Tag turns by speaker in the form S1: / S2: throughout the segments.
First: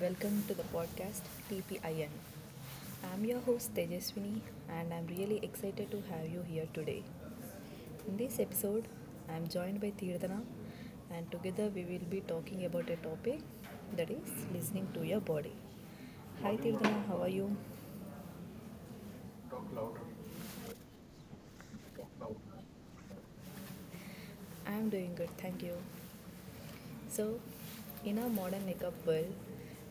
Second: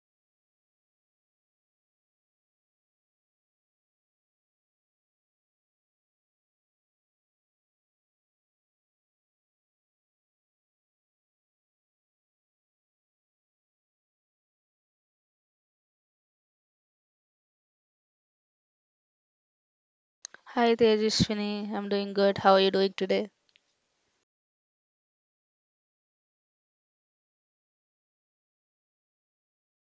S1: welcome to the podcast TPIN. I'm your host Tejaswini, and I'm really excited to have you here today. In this episode, I'm joined by Tirdana, and together we will be talking about a topic that is listening to your body. Hi, Tirdana, how are you?
S2: Hi Tejaswini, I'm doing good. How are you doing today?
S1: I'm doing good, thank you. So, in our modern makeup world,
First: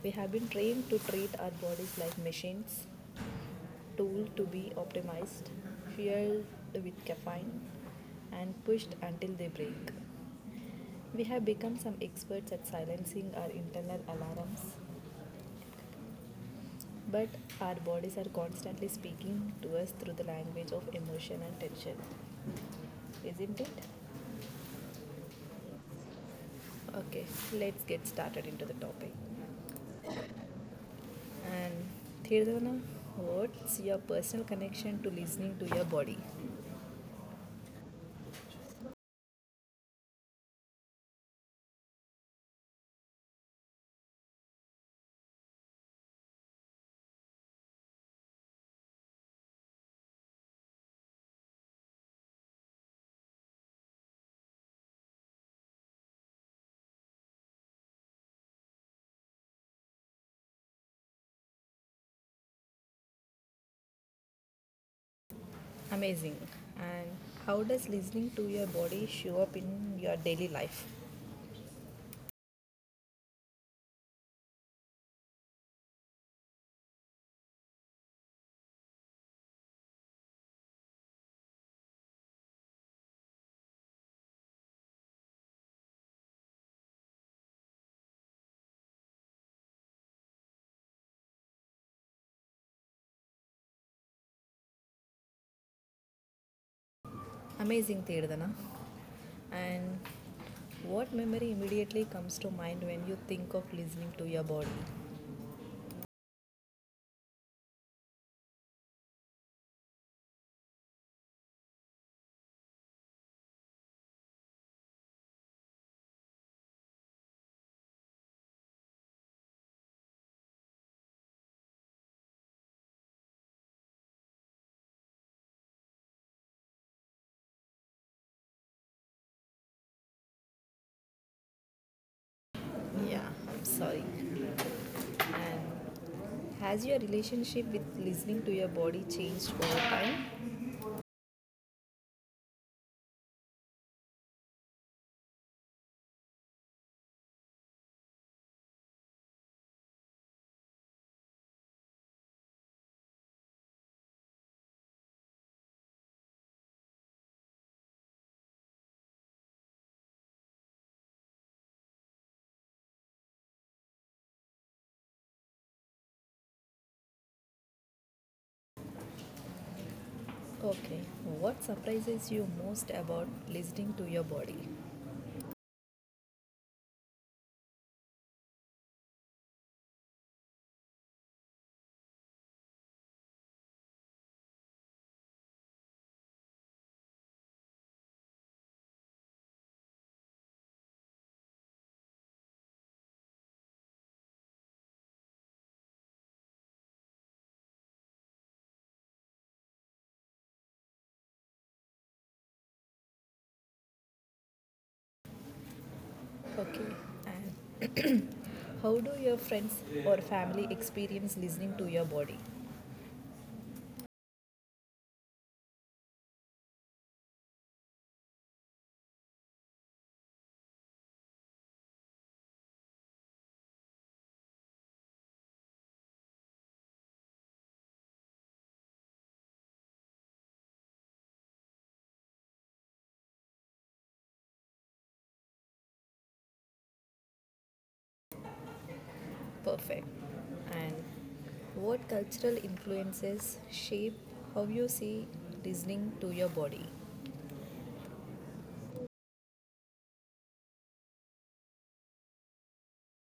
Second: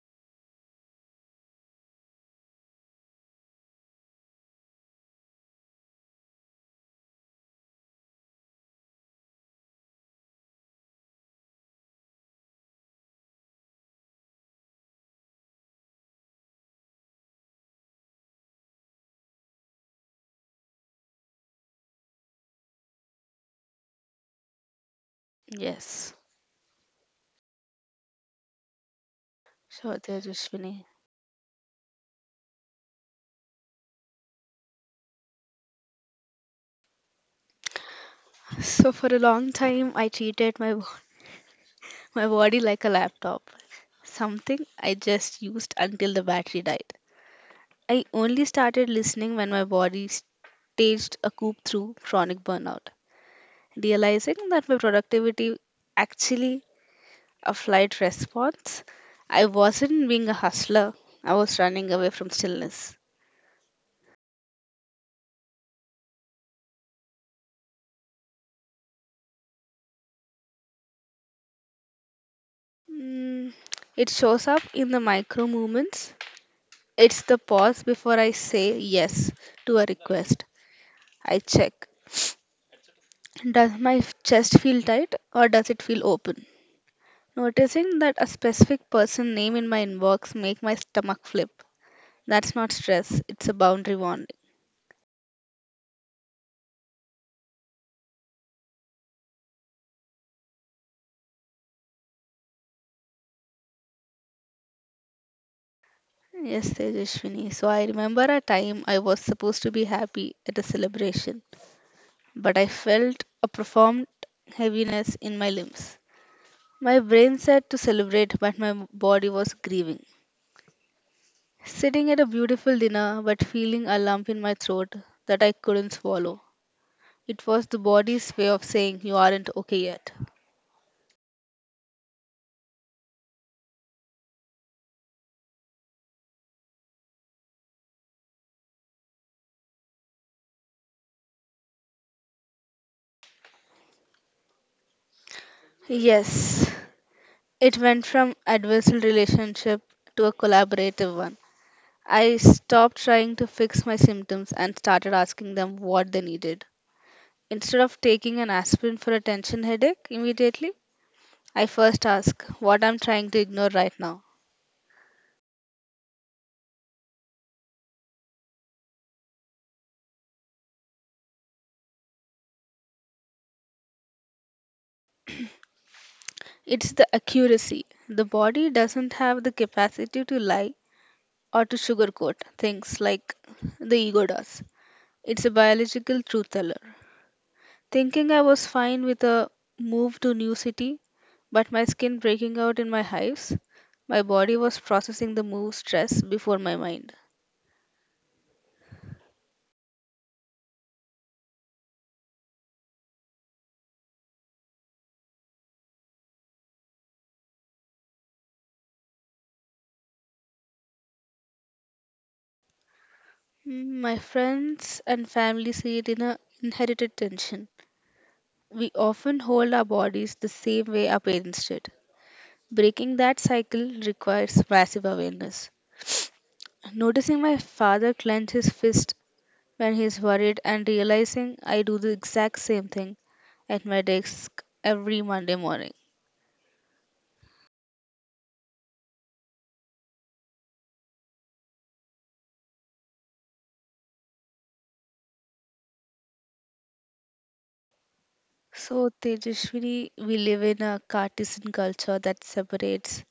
S1: we have been trained to treat our bodies like machines tool to be optimized, fueled with caffeine, and pushed until they break. We have become some experts at silencing our internal alarms, but our bodies are constantly speaking to us through the language of emotion and tension, isn't it?
S2: Yes,
S1: Okay, let's get started into the topic.
S2: sure Tejaswini.
S1: And Thirdana, what's your personal connection to listening to your body?
S2: So for a long time I treated my bo- my body like a laptop, something I just used until the battery died. I only started listening when my body staged a coup through chronic burnout, realizing that my productivity actually a flight response. I wasn't being a hustler. I was running away from stillness.
S1: Amazing. And how does listening to your body show up in your daily life?
S2: Mm, it shows up in the micro movements. It's the pause before I say yes to a request. I check. Does my chest feel tight or does it feel open? Noticing that a specific person name in my inbox make my stomach flip. That's not stress, it's a boundary warning.
S1: Amazing, Tirdana. And what memory immediately comes to mind when you think of listening to your body?
S2: Yes, Tejashwini. So I remember a time I was supposed to be happy at a celebration, but I felt a profound heaviness in my limbs. My brain said to celebrate, but my body was grieving. Sitting at a beautiful dinner, but feeling a lump in my throat that I couldn't swallow. It was the body's way of saying you aren't okay yet.
S1: Yeah, I'm sorry. And has your relationship with listening to your body changed over time?
S2: Yes, it went from adversarial relationship to a collaborative one. I stopped trying to fix my symptoms and started asking them what they needed. Instead of taking an aspirin for a tension headache immediately, I first ask what I'm trying to ignore right now.
S1: Okay, what surprises you most about listening to your body?
S2: It's the accuracy. The body doesn't have the capacity to lie or to sugarcoat things like the ego does. It's a biological truth teller. Thinking I was fine with a move to new city, but my skin breaking out in my hives, my body was processing the move stress before my mind.
S1: Okay, and how do your friends or family experience listening to your body?
S2: My friends and family see it in a inherited tension. We often hold our bodies the same way our parents did. Breaking that cycle requires massive awareness. Noticing my father clench his fist when he's worried and realizing I do the exact same thing at my desk every Monday morning.
S1: Perfect. And what cultural influences shape how you see listening to your body?
S2: So, Tejaswini, we live in a Cartesian culture that separates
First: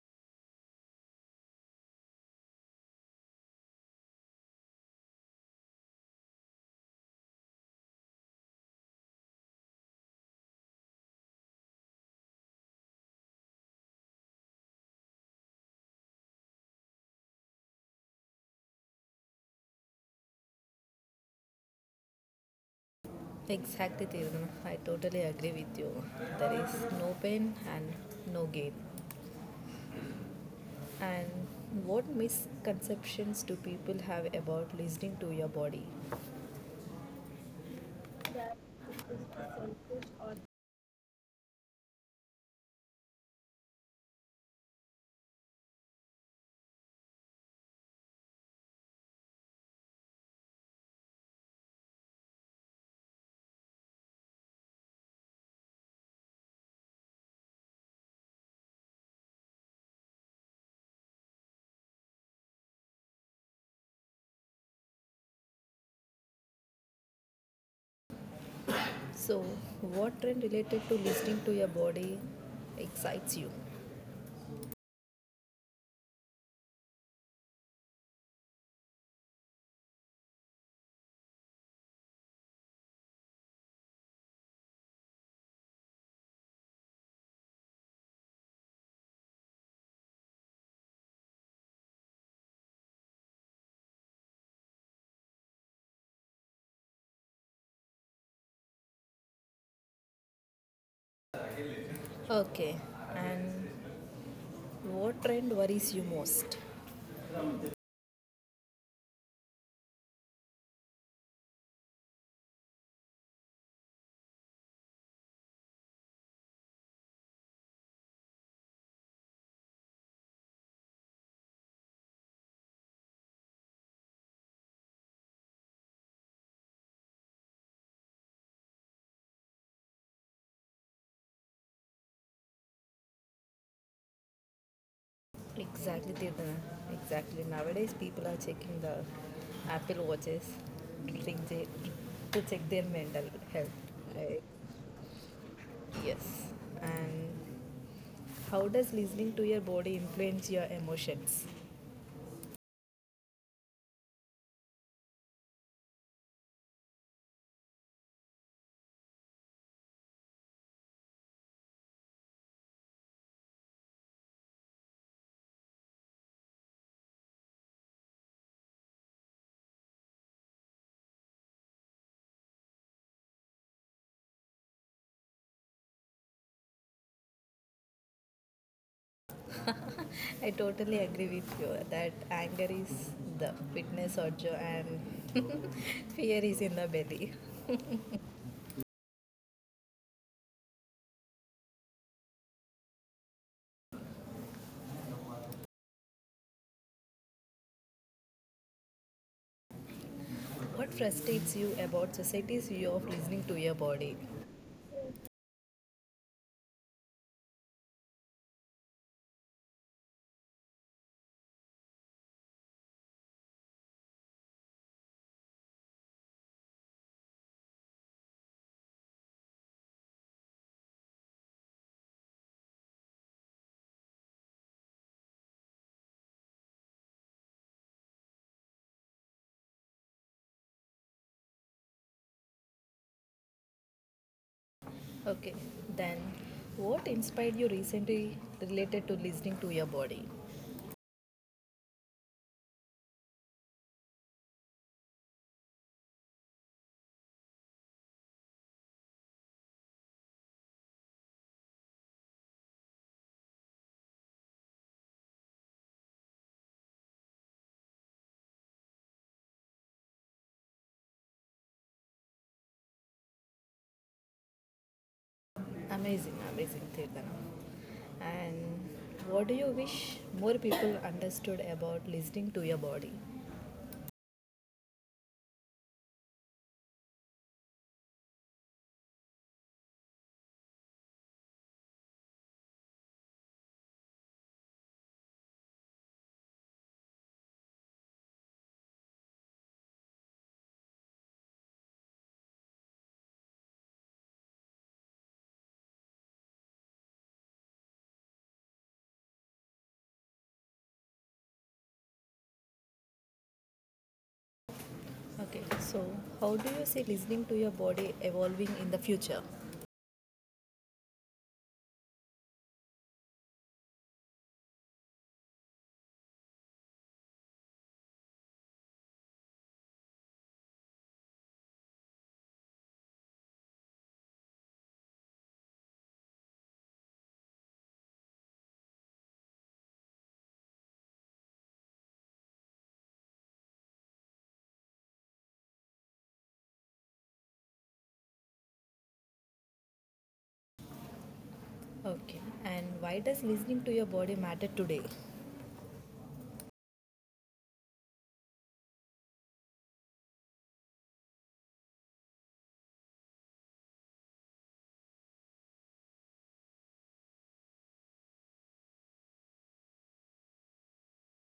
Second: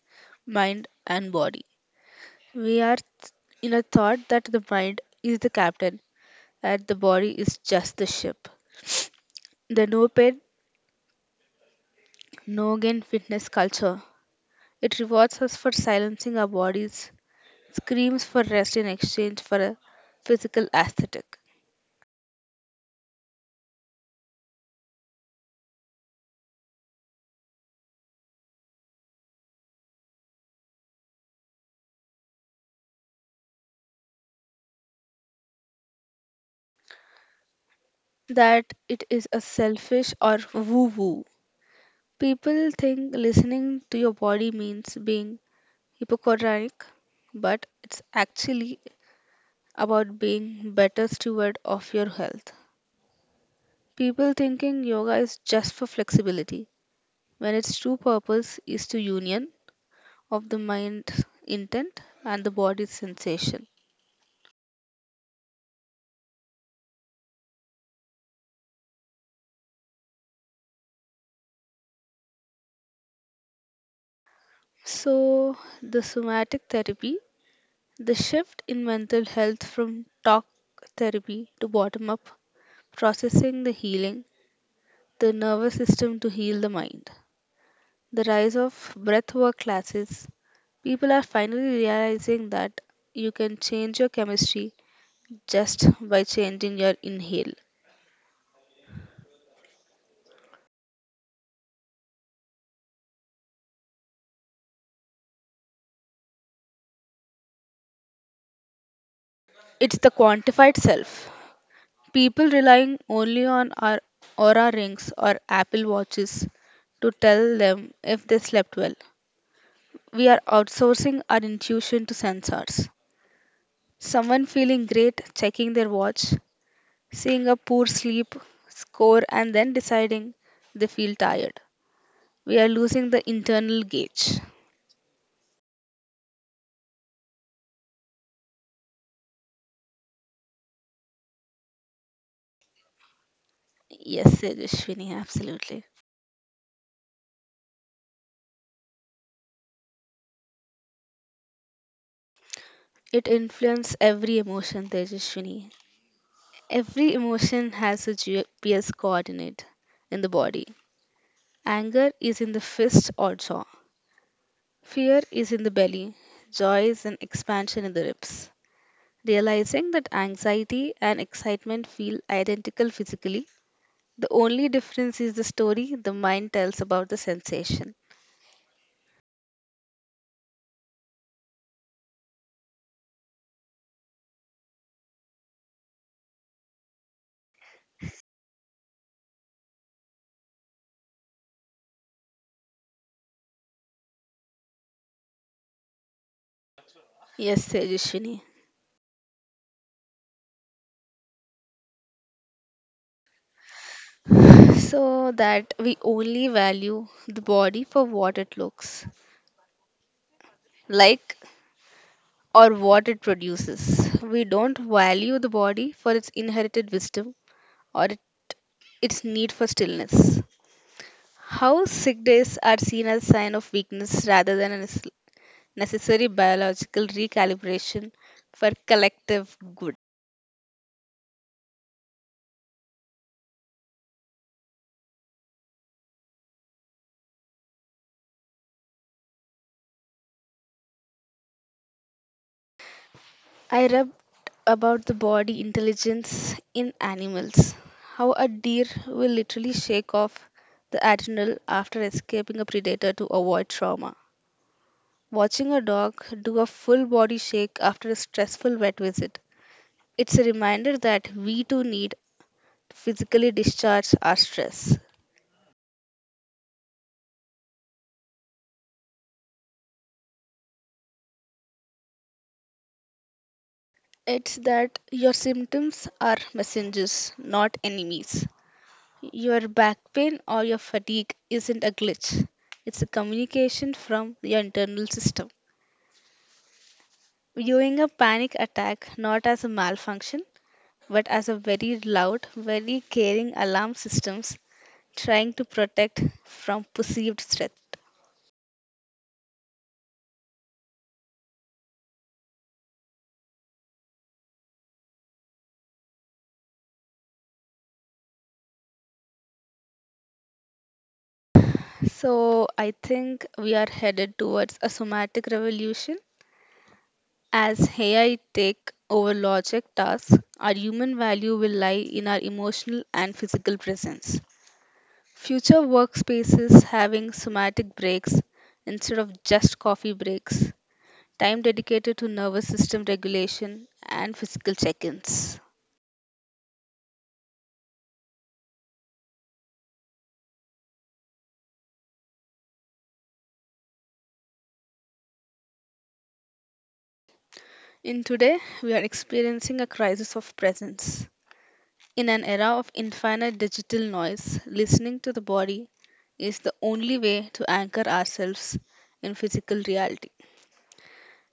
S2: mind and body. We are in a thought that the mind is the captain and the body is just the ship. The no pain, no gain fitness culture. It rewards us for silencing our bodies, screams for rest in exchange for a physical aesthetic.
S1: Exactly, Tiruna. I totally agree with you. There is no pain and no gain. And what misconceptions do people have about listening to your body?
S2: That it is a selfish or woo woo. People think listening to your body means being hypochondriac, but it's actually about being better steward of your health. People thinking yoga is just for flexibility, when its true purpose is to union of the mind's intent and the body's sensation.
S1: So, what trend related to listening to your body excites you?
S2: So, the somatic therapy, the shift in mental health from talk therapy to bottom up processing the healing, the nervous system to heal the mind. The rise of breathwork classes. People are finally realizing that you can change your chemistry just by changing your inhale.
S1: Okay. And what trend worries you most?
S2: It's the quantified self. People relying only on our aura rings or Apple watches to tell them if they slept well. We are outsourcing our intuition to sensors. Someone feeling great checking their watch, seeing a poor sleep score and then deciding they feel tired. We are losing the internal gauge.
S1: Exactly, Tirthana. Exactly. Nowadays, people are checking the Apple watches to check their mental health.
S2: Yes,
S1: Right?
S2: Tejashwini, absolutely.
S1: Yes. And how does listening to your body influence your emotions?
S2: It influences every emotion, Tejashwini. Every emotion has a GPS coordinate in the body. Anger is in the fist or jaw. Fear is in the belly. Joy is an expansion in the ribs. Realizing that anxiety and excitement feel identical physically. The only difference is the story the mind tells about the sensation.
S1: I totally agree with you that anger is the fitness orjo and fear is in the belly.
S2: Yes, Tejashwini.
S1: What frustrates you about society's view of listening to your body?
S2: So that we only value the body for what it looks like or what it produces. We don't value the body for its inherited wisdom or its need for stillness. How sick days are seen as a sign of weakness rather than a necessary biological recalibration for collective good.
S1: Okay, then what inspired you recently related to listening to your body?
S2: I read about the body intelligence in animals, how a deer will literally shake off the adrenal after escaping a predator to avoid trauma. Watching a dog do a full body shake after a stressful vet visit, it's a reminder that we too need to physically discharge our stress.
S1: Amazing, amazing, Tirthana. And what do you wish more people understood about listening to your body?
S2: It's that your symptoms are messengers, not enemies. Your back pain or your fatigue isn't a glitch, it's a communication from your internal system. Viewing a panic attack not as a malfunction, but as a very loud, very caring alarm systems trying to protect from perceived threat.
S1: Okay, so how do you see listening to your body evolving in the future?
S2: So I think we are headed towards a somatic revolution. As AI take over logic tasks, our human value will lie in our emotional and physical presence. Future workspaces having somatic breaks instead of just coffee breaks, time dedicated to nervous system regulation, and physical check ins.
S1: Okay, and why does listening to your body matter today?
S2: In today, we are experiencing a crisis of presence. In an era of infinite digital noise, listening to the body is the only way to anchor ourselves in physical reality.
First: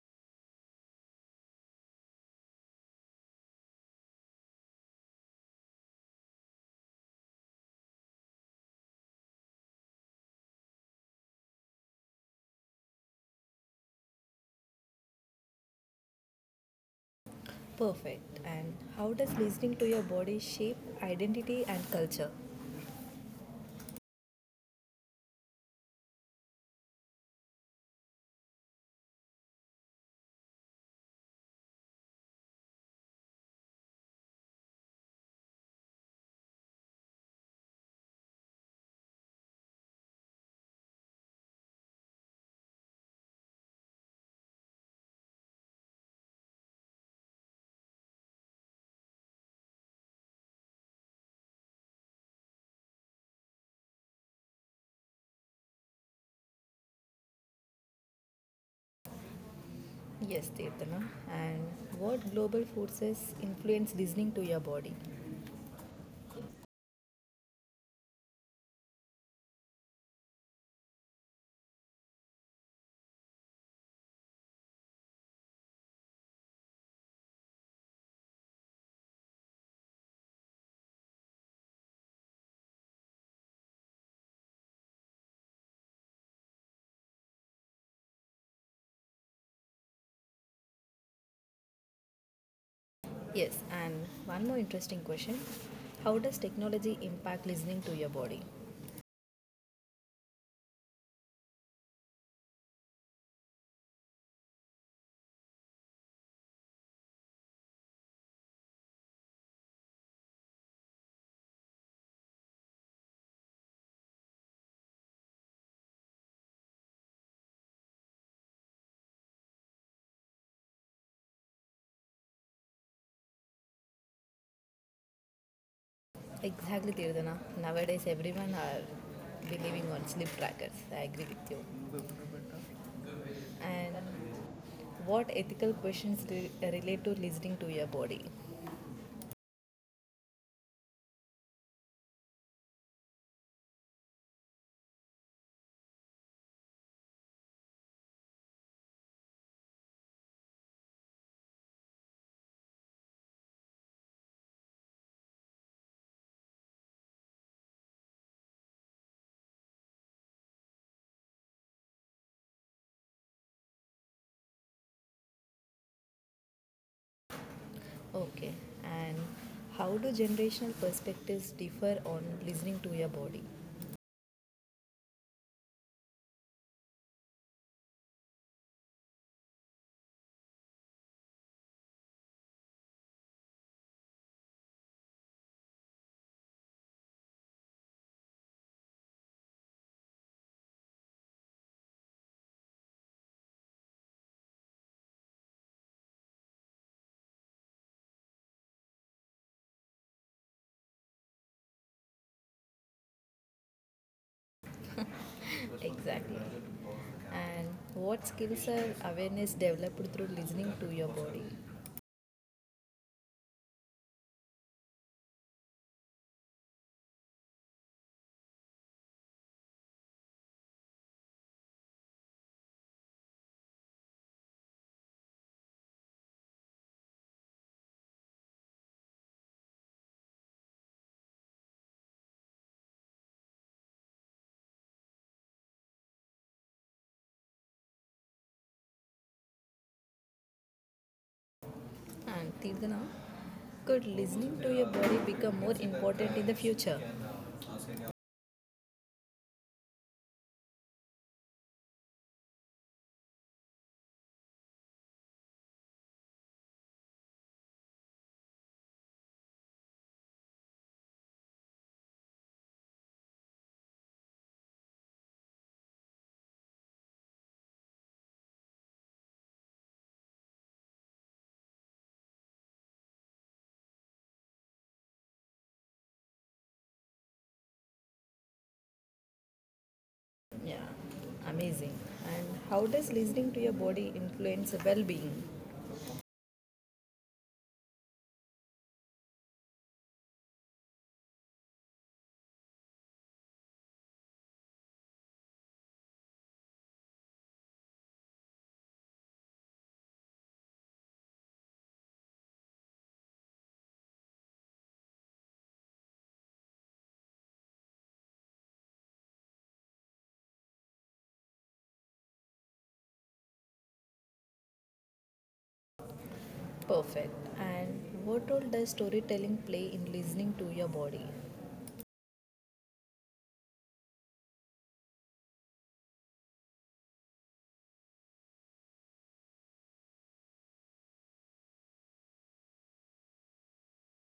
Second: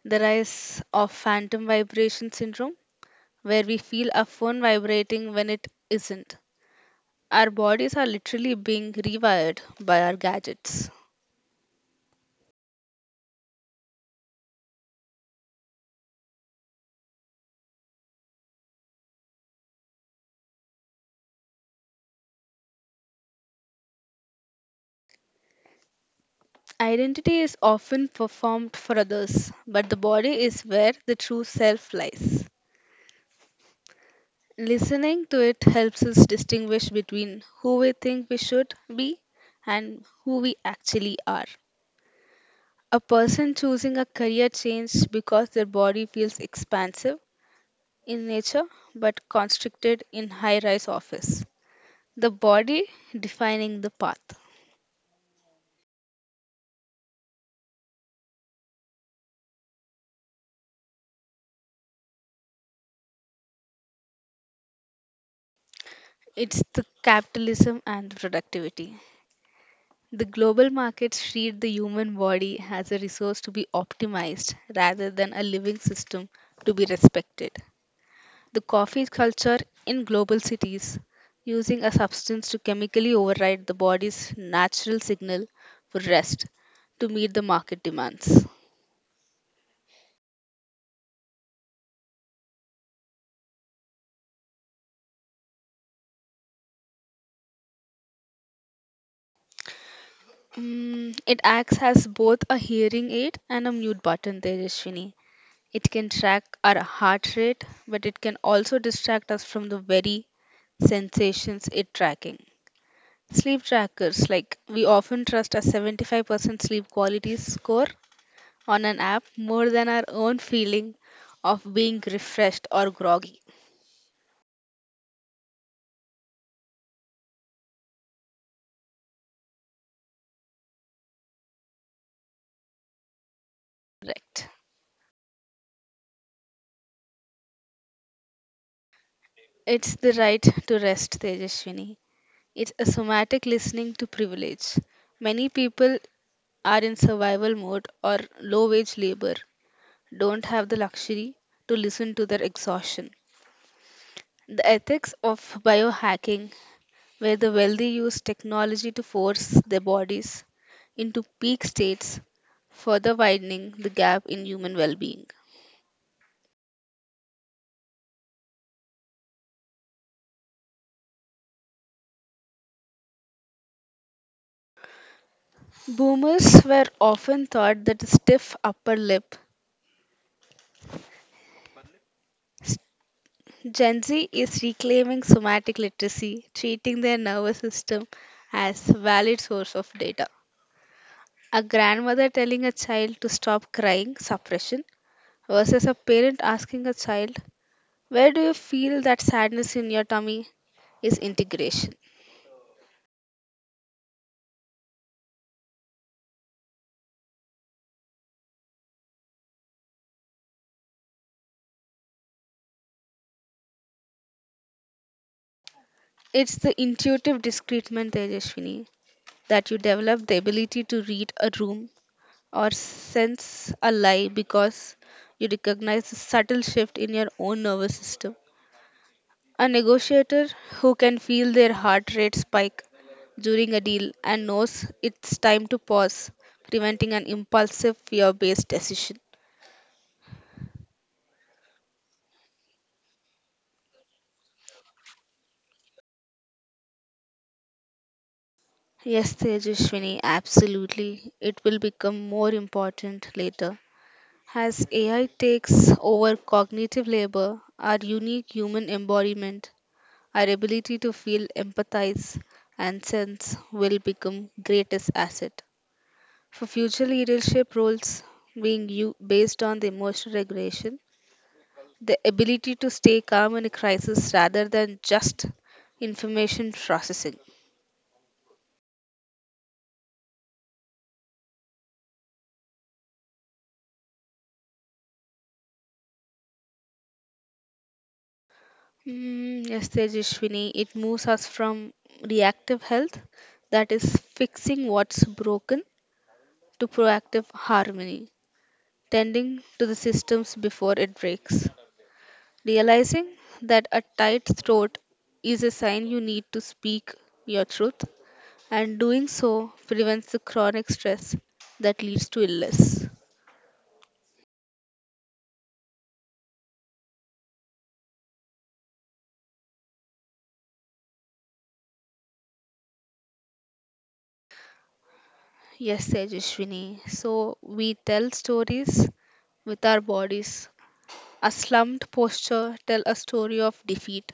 S2: The rise of phantom vibration syndrome, where we feel our phone vibrating when it isn't, our bodies are literally being rewired by our gadgets.
S1: Perfect. And how does listening to your body shape identity and culture?
S2: Identity is often performed for others, but the body is where the true self lies. Listening to it helps us distinguish between who we think we should be and who we actually are. A person choosing a career change because their body feels expansive in nature but constricted in high rise office. The body defining the path.
S1: Yes, Tirthana. And what global forces influence listening to your body?
S2: It's the capitalism and the productivity. The global markets treat the human body as a resource to be optimized rather than a living system to be respected. The coffee culture in global cities using a substance to chemically override the body's natural signal for rest to meet the market demands.
S1: Yes, and one more interesting question. How does technology impact listening to your body?
S2: It acts as both a hearing aid and a mute button there, Rishwini. It can track our heart rate, but it can also distract us from the very sensations it tracking. Sleep trackers, like we often trust a 75% sleep quality score on an app more than our own feeling of being refreshed or groggy.
S1: Exactly, Tirthana. Nowadays, everyone are believing on sleep trackers. I agree with you. And
S2: Correct.
S1: what ethical questions relate to listening to your body?
S2: It's the right to rest, Tejaswini. It's a somatic listening to privilege. Many people are in survival mode or low wage labor don't have the luxury to listen to their exhaustion. The ethics of biohacking, where the wealthy use technology to force their bodies into peak states, further widening the gap in human well being.
S1: Okay. And how do generational perspectives differ on listening to your body?
S2: Boomers were often thought that a stiff upper lip. Gen Z is reclaiming somatic literacy, treating their nervous system as a valid source of data. A grandmother telling a child to stop crying suppression versus a parent asking a child, where do you feel that sadness in your tummy? Is integration.
S1: Exactly. And what skills are awareness developed through listening to your body?
S2: It's the intuitive discreetment, Tejashwini, that you develop the ability to read a room or sense a lie because you recognize the subtle shift in your own nervous system. A negotiator who can feel their heart rate spike during a deal and knows it's time to pause, preventing an impulsive fear based decision.
S1: And Tirthana, could listening to your body become more important in the future?
S2: Yes, Tejaswini, absolutely. It will become more important later. As AI takes over cognitive labor, our unique human embodiment, our ability to feel, empathize, and sense will become greatest asset. For future leadership roles being you based on the emotional regulation, the ability to stay calm in a crisis rather than just information processing.
S1: Yeah, amazing. And how does listening to your body influence well being?
S2: Yes, Tejashwini, it moves us from reactive health, that is fixing what's broken, to proactive harmony, tending to the systems before it breaks. Realizing that a tight throat is a sign you need to speak your truth, and doing so prevents the chronic stress that leads to illness.
S1: Perfect. And what role does storytelling play in listening to your body?
S2: Yes, Tejashwini. So we tell stories with our bodies. A slumped posture tells a story of defeat.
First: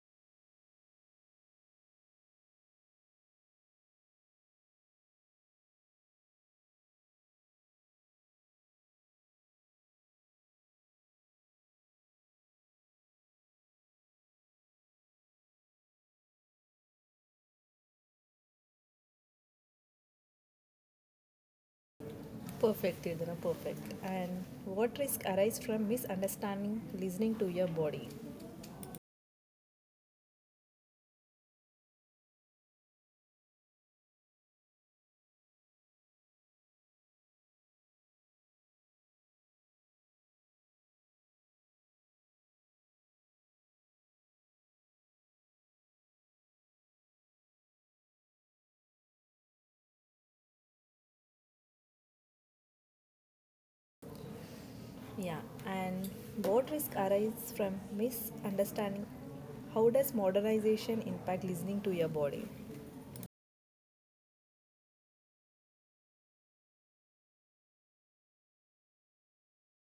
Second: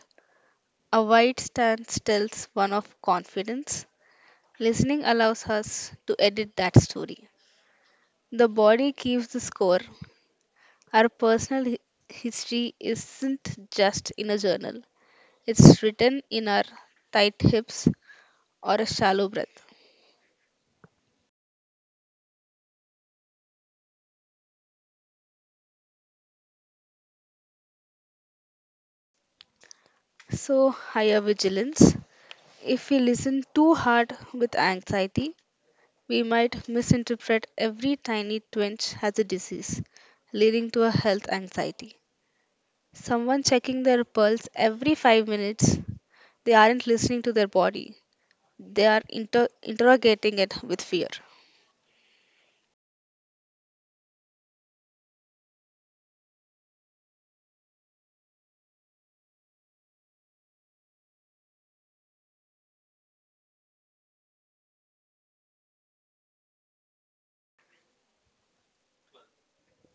S2: A wide stance tells one of confidence. Listening allows us to edit that story. The body keeps the score. Our personal history isn't just in a journal, it's written in our tight hips or a shallow breath.
S1: Perfect, Tirthana, perfect. And what risk arise from misunderstanding listening to your body?
S2: So, higher vigilance. If we listen too hard with anxiety, we might misinterpret every tiny twinge as a disease, leading to a health anxiety. Someone checking their pulse every 5 minutes, they aren't listening to their body, they are interrogating it with fear.
S1: Yeah, and what risk arises from misunderstanding? How does modernization impact listening to your body?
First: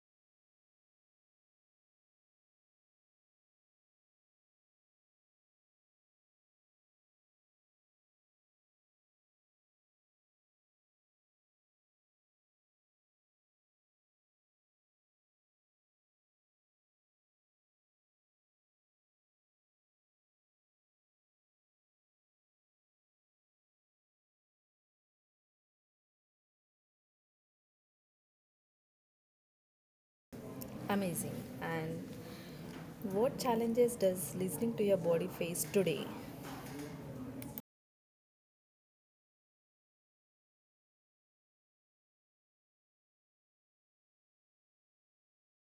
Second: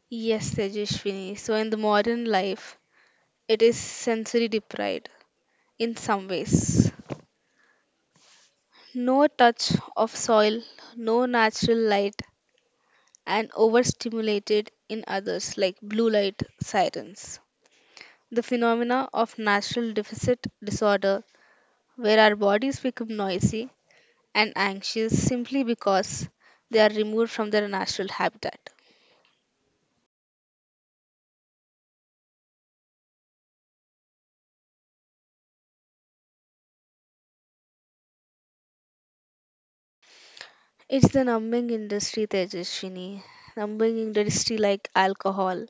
S2: Yes, Tejashwini. So, in the modern life, it is sensory deprived in some ways. No touch of soil, no natural light, and overstimulated in others, like blue light sirens. The phenomena of natural deficit disorder, where our bodies become noisy and anxious simply because they are removed from their natural habitat.
S1: Amazing. And what challenges does listening to your body face today?
S2: It's the numbing industry, Tejaswini. Numbing industry like alcohol,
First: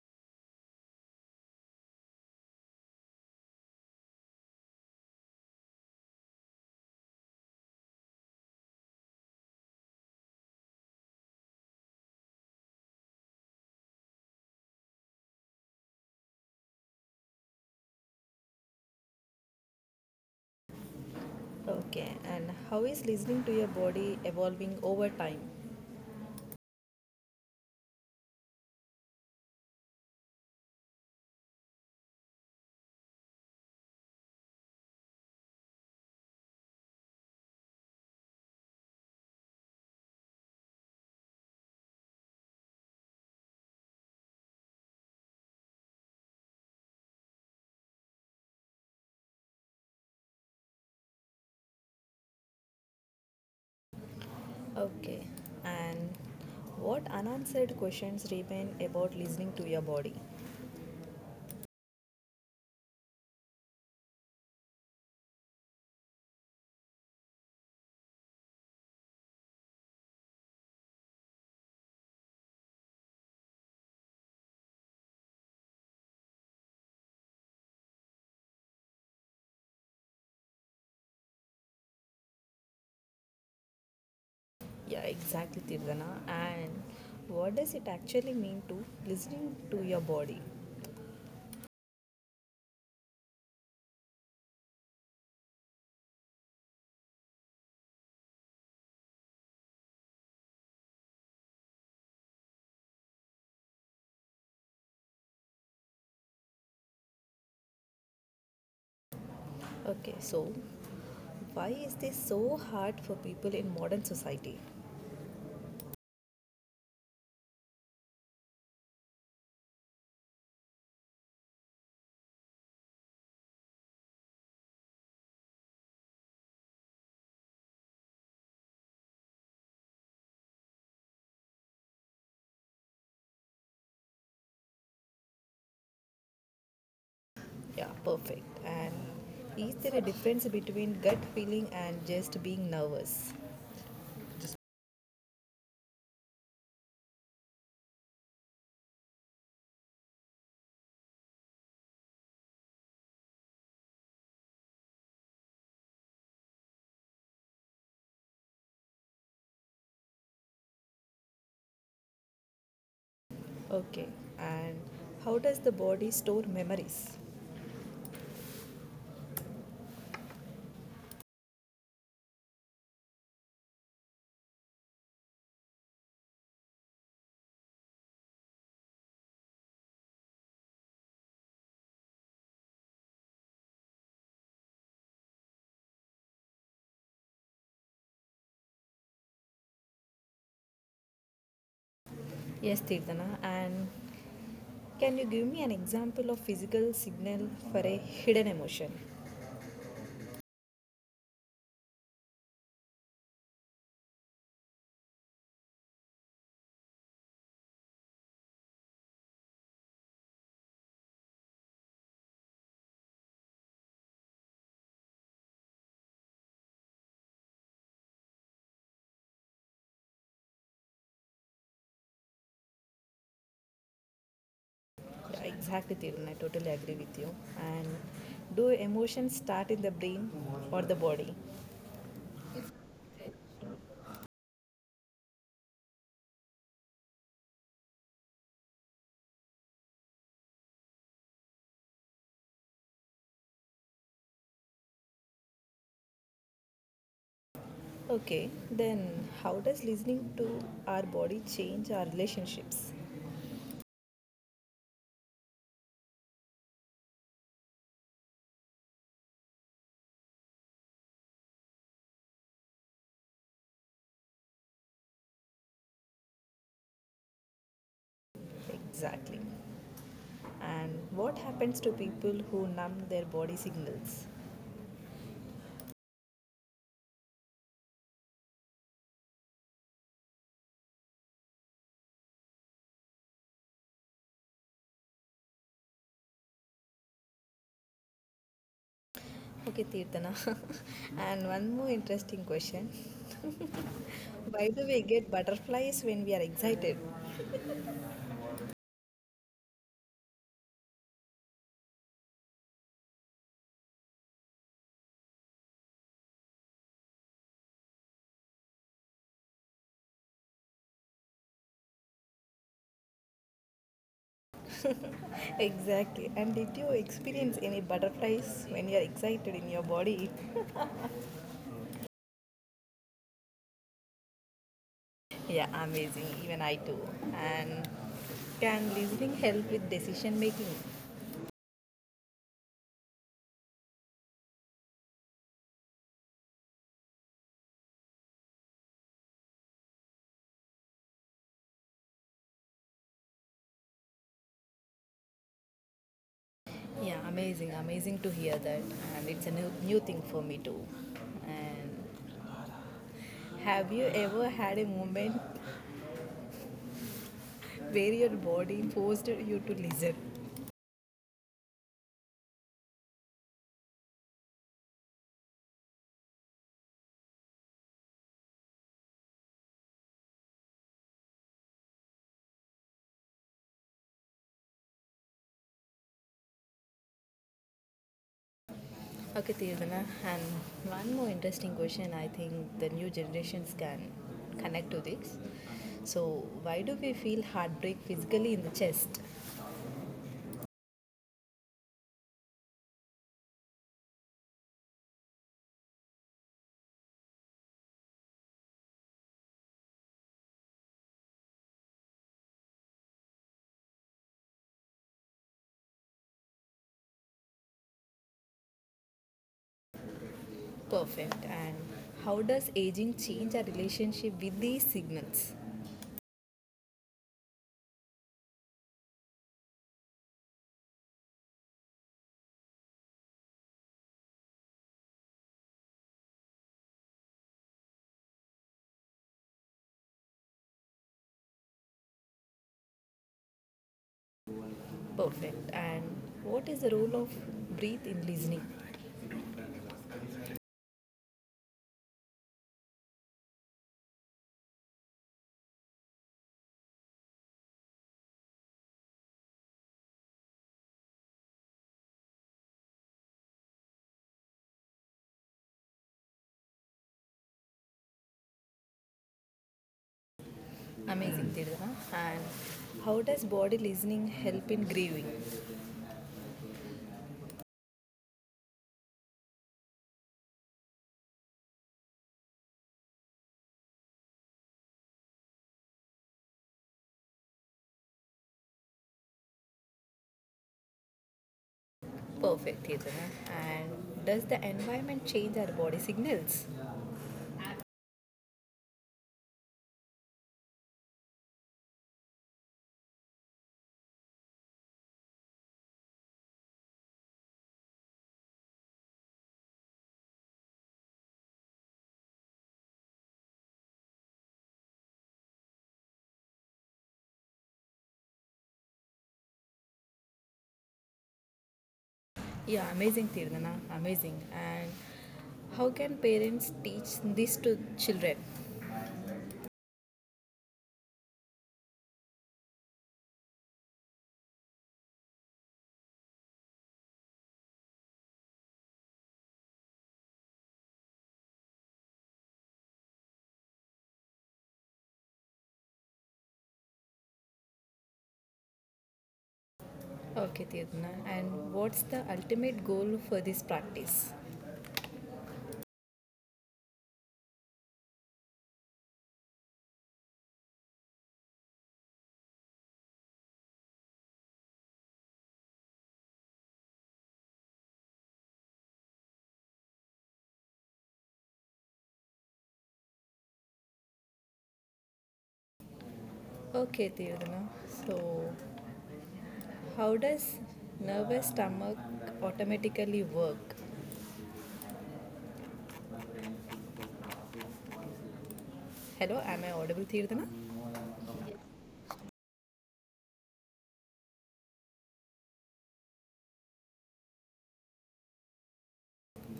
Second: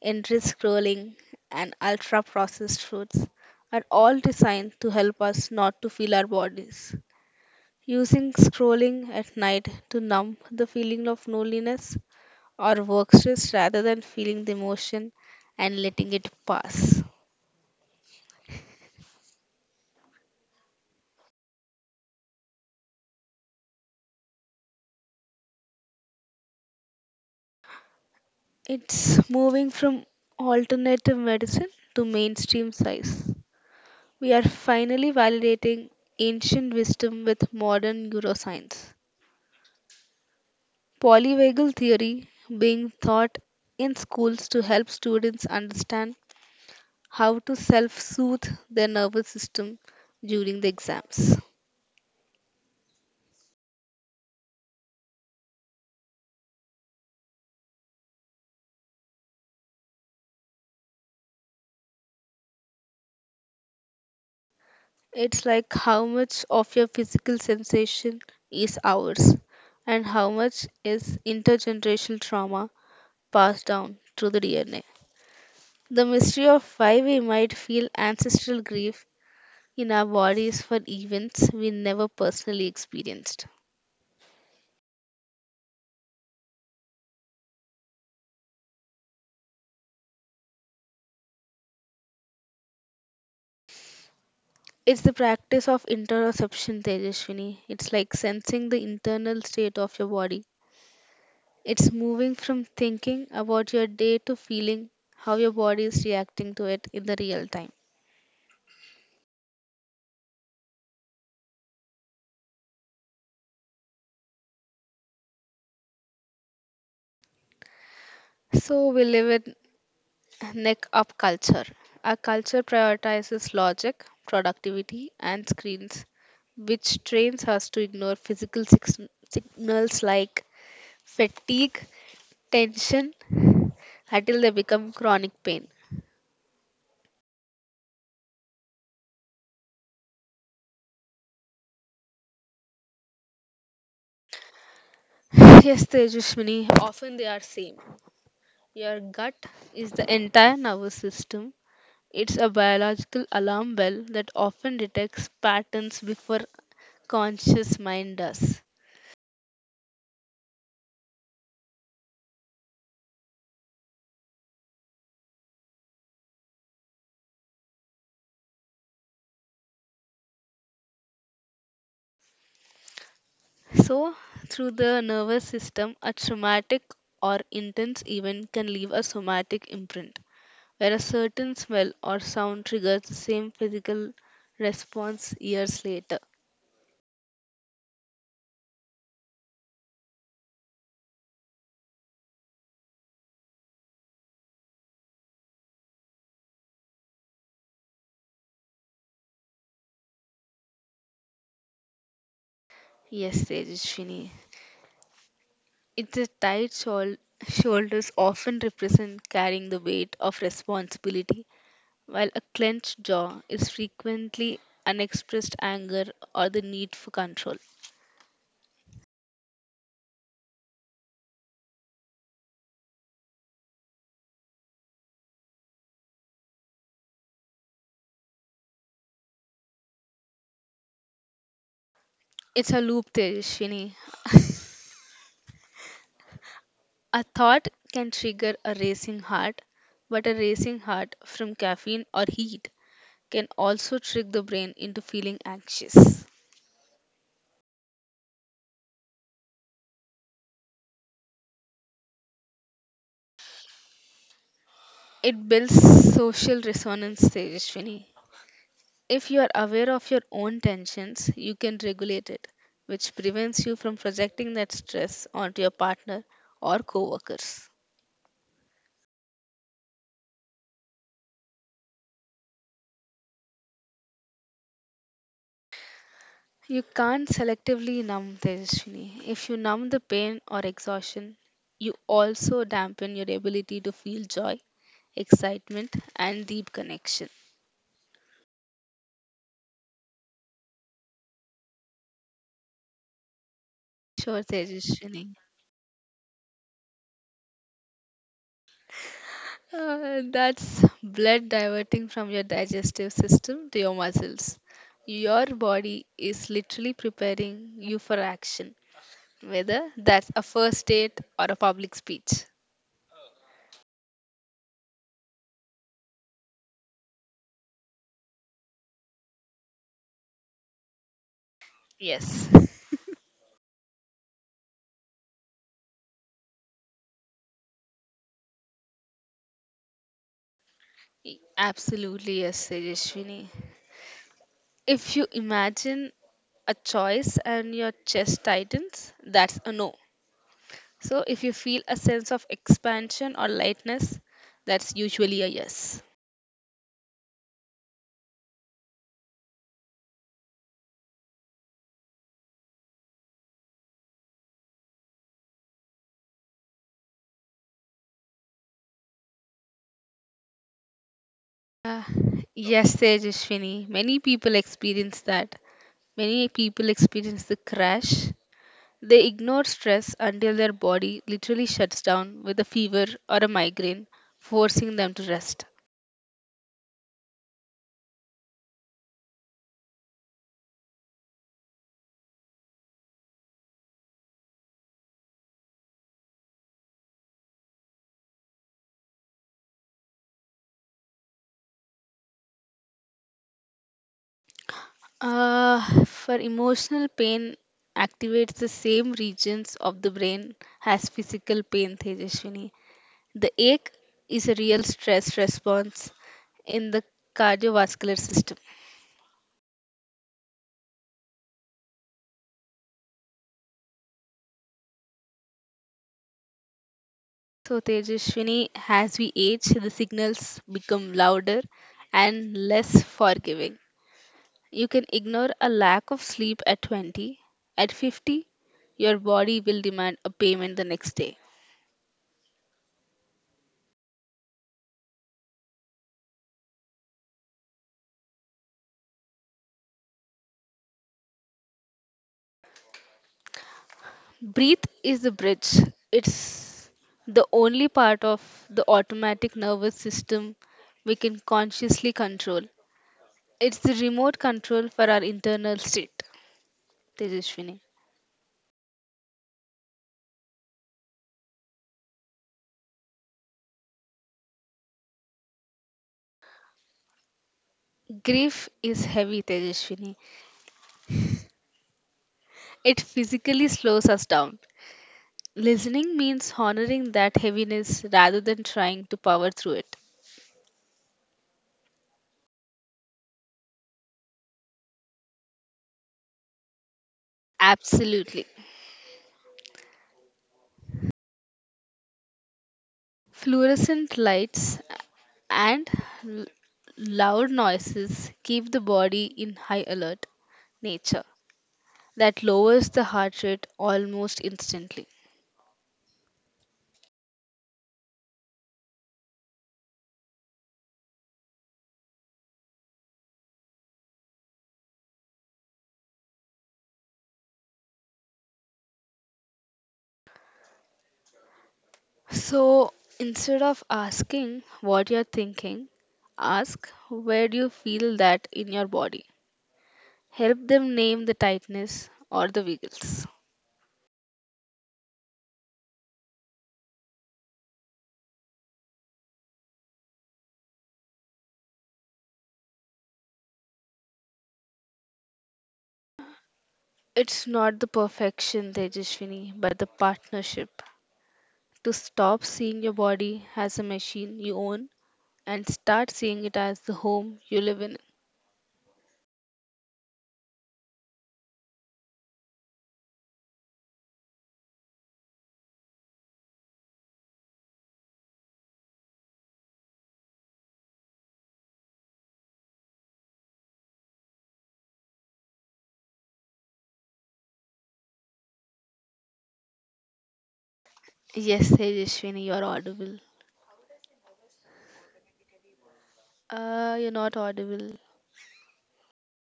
S2: endless scrolling, and ultra processed foods are all designed to help us not to feel our bodies. Using scrolling at night to numb the feeling of loneliness or work stress rather than feeling the emotion and letting it pass.
S1: Okay, and how is listening to your body evolving over time?
S2: It's moving from alternative medicine to mainstream science. We are finally validating ancient wisdom with modern neuroscience. Polyvagal theory being taught in schools to help students understand how to self soothe their nervous system during the exams.
S1: Okay, and what unanswered questions remain about listening to your body?
S2: It's like how much of your physical sensation is ours, and how much is intergenerational trauma passed down through the DNA. The mystery of why we might feel ancestral grief in our bodies for events we never personally experienced.
S1: Yeah, exactly, Tirdana. And what does it actually mean to listening to your body?
S2: It's the practice of interoception, Tejaswini. It's like sensing the internal state of your body. It's moving from thinking about your day to feeling how your body is reacting to it in the real time.
S1: Okay, so why is this so hard for people in modern society?
S2: So we live in neck up culture. Our culture prioritizes logic, productivity, and screens, which trains us to ignore physical signals like fatigue, tension, until they become chronic pain.
S1: Yeah, perfect. And is there a difference between gut feeling and just being nervous?
S2: Yes, Tejaswini, often they are same. Your gut is the entire nervous system. It's a biological alarm bell that often detects patterns before conscious mind does.
S1: Okay. And how does the body store memories?
S2: So, through the nervous system, a traumatic or intense event can leave a somatic imprint, where a certain smell or sound triggers the same physical response years later.
S1: Yes, Tirthana. And can you give me an example of physical signal for a hidden emotion?
S2: Yes, Tejaswini. It's a shoulders often represent carrying the weight of responsibility, while a clenched jaw is frequently unexpressed anger or the need for control.
S1: Yeah, exactly, Tirthana. I totally agree with you. And do emotions start in the brain or the body?
S2: It's a loop, Tejaswini. A thought can trigger a racing heart, but a racing heart from caffeine or heat can also trick the brain into feeling anxious.
S1: Okay, then how does listening to our body change our relationships?
S2: It builds social resonance, Tejaswini. If you are aware of your own tensions, you can regulate it, which prevents you from projecting that stress onto your partner or coworkers.
S1: Exactly. And what happens to people who numb their body signals?
S2: You can't selectively numb Tejaswini. If you numb the pain or exhaustion, you also dampen your ability to feel joy excitement, and deep connection.
S1: Okay, Tirthana. And one more interesting question.
S2: Sure,
S1: By the way, get
S2: Tejaswini.
S1: butterflies when we are excited.
S2: That's blood diverting from your digestive system to your muscles. Your body is literally preparing you for action, whether that's a first date or a public speech.
S1: Exactly. And did you experience any butterflies when you are excited in your body?
S2: Yes,
S1: Yeah, amazing. Even I too. And can listening help with decision making?
S2: Absolutely, yes, Tejaswini. If you imagine a choice and your chest tightens, that's a no. So, if you feel a sense of expansion or lightness, that's usually a yes.
S1: Yeah, amazing, amazing to hear that, and it's a new thing for me too. And have you ever had a moment where your body forced you to listen?
S2: Uh, yes, Tejashwini. Many people experience that. Many people experience the crash. They ignore stress until their body literally shuts down with a fever or a migraine, forcing them to rest.
S1: Okay, Tirvana, and one more interesting question I think the new generations can connect to this. So, why do we feel heartbreak physically in the chest?
S2: For emotional pain, activates the same regions of the brain as physical pain, Tejashwini. The ache is a real stress response in the cardiovascular system.
S1: Perfect. And how does aging change our relationship with these signals?
S2: So, Tejaswini, as we age, the signals become louder and less forgiving. You can ignore a lack of sleep at 20. At 50, your body will demand a payment the next day.
S1: Perfect. And what is the role of breathe in listening?
S2: Breathe is the bridge, it's the only part of the automatic nervous system we can consciously control. It's the remote control for our internal state. Tejaswini.
S1: Amazing, Tirana. And how does body listening help in grieving?
S2: Grief is heavy, Tejaswini. It physically slows us down. Listening means honoring that heaviness rather than trying to power through it.
S1: Perfect, Tirana. And does the environment change our body signals?
S2: Absolutely. Fluorescent lights and l- loud noises keep the body in high alert nature that lowers the heart rate almost instantly.
S1: Yeah. Amazing, Tirana. Amazing. And how can parents teach this to children?
S2: So instead of asking what you're thinking, ask where do you feel that in your body? Help them name the tightness or the wiggles.
S1: Okay, Tirana. And what's the ultimate goal for this practice?
S2: It's not the perfection, Tejaswini, but the partnership. To stop seeing your body as a machine you own and start seeing it as the home you live in.
S1: Okay, Tirana. So, how does nervous stomach automatically work? Hello. Am I audible, Tirana?
S2: Yes, Tejaswini, you're audible. You're not audible.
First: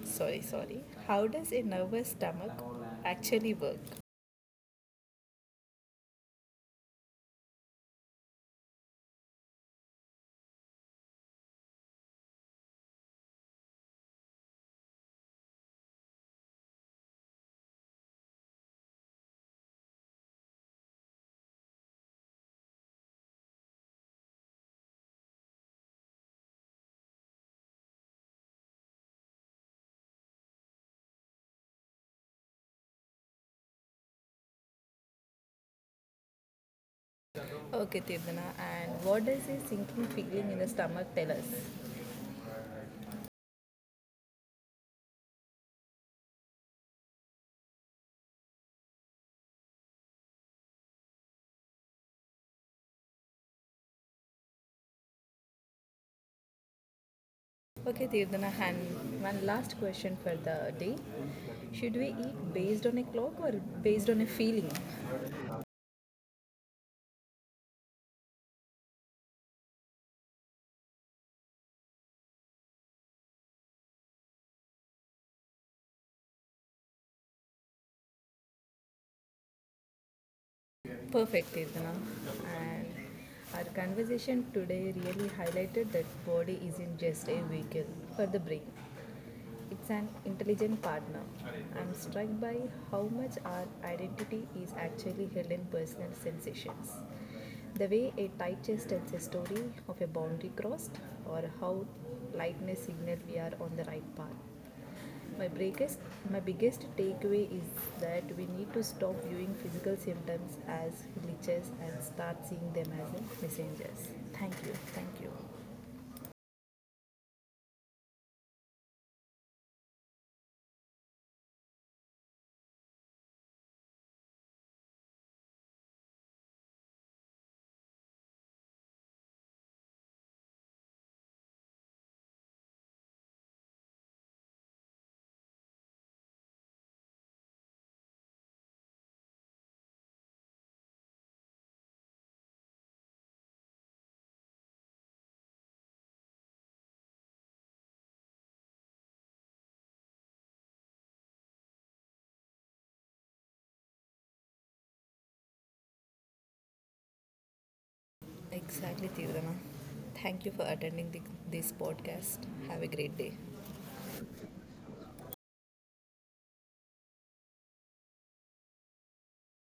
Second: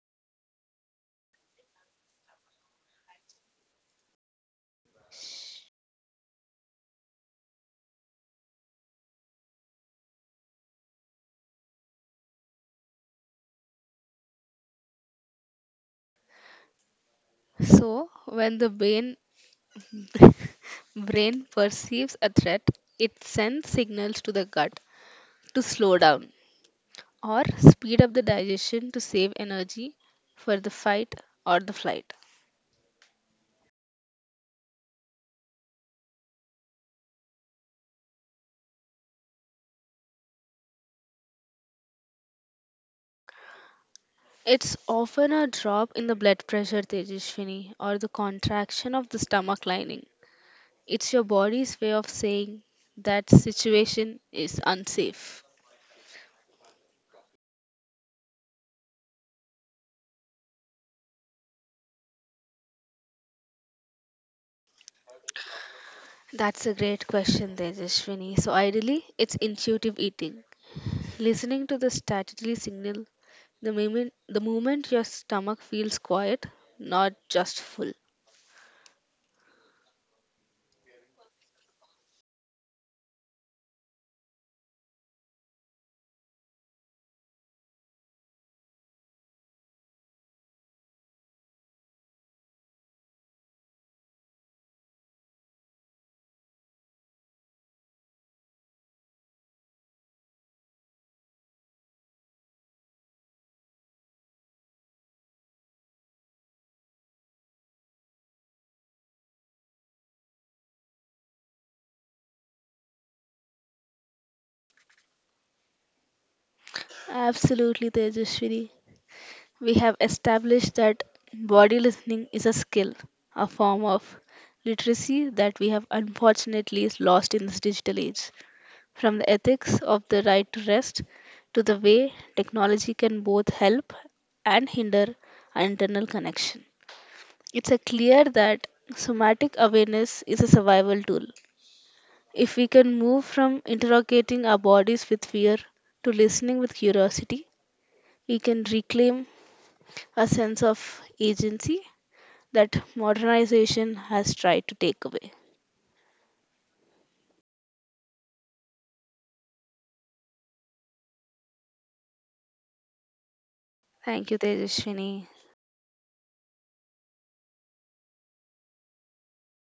S1: Sorry. How does a nervous stomach actually work?
S2: So, when the brain, brain perceives a threat, it sends signals to the gut to slow down or speed up the digestion to save energy for the fight or the flight.
S1: Okay, Tirdana, and what does a sinking feeling in the stomach tell us?
S2: It's often a drop in the blood pressure, Tejaswini, or the contraction of the stomach lining. It's your body's way of saying that situation is unsafe.
S1: Okay, Tirdana, and one last question for the day. Should we eat based on a clock or based on a feeling?
S2: That's a great question, Tejaswini. So, ideally, it's intuitive eating. Listening to the statutory signal the moment your stomach feels quiet, not just full.
S1: Perfect, Vedana. And our conversation today really highlighted that body isn't just a vehicle for the brain. It's an intelligent partner. I'm struck by how much our identity is actually held in personal sensations. The way a tight chest tells a story of a boundary crossed, or how lightness signals we are on the right path. My biggest, my biggest takeaway is that we need to stop viewing physical symptoms as glitches and start seeing them as messengers. Thank you. Thank you.
S2: Absolutely, Tejaswini. We have established that body listening is a skill, a form of literacy that we have unfortunately lost in this digital age. From the ethics of the right to rest to the way technology can both help and hinder our internal connection. It's a clear that somatic awareness is a survival tool. If we can move from interrogating our bodies with fear to listening with curiosity, we can reclaim a sense of agency that modernization has tried to take away.
S1: Exactly, Tirana. Thank you for attending this podcast. Have a great day.
S2: Thank you, Tejaswini.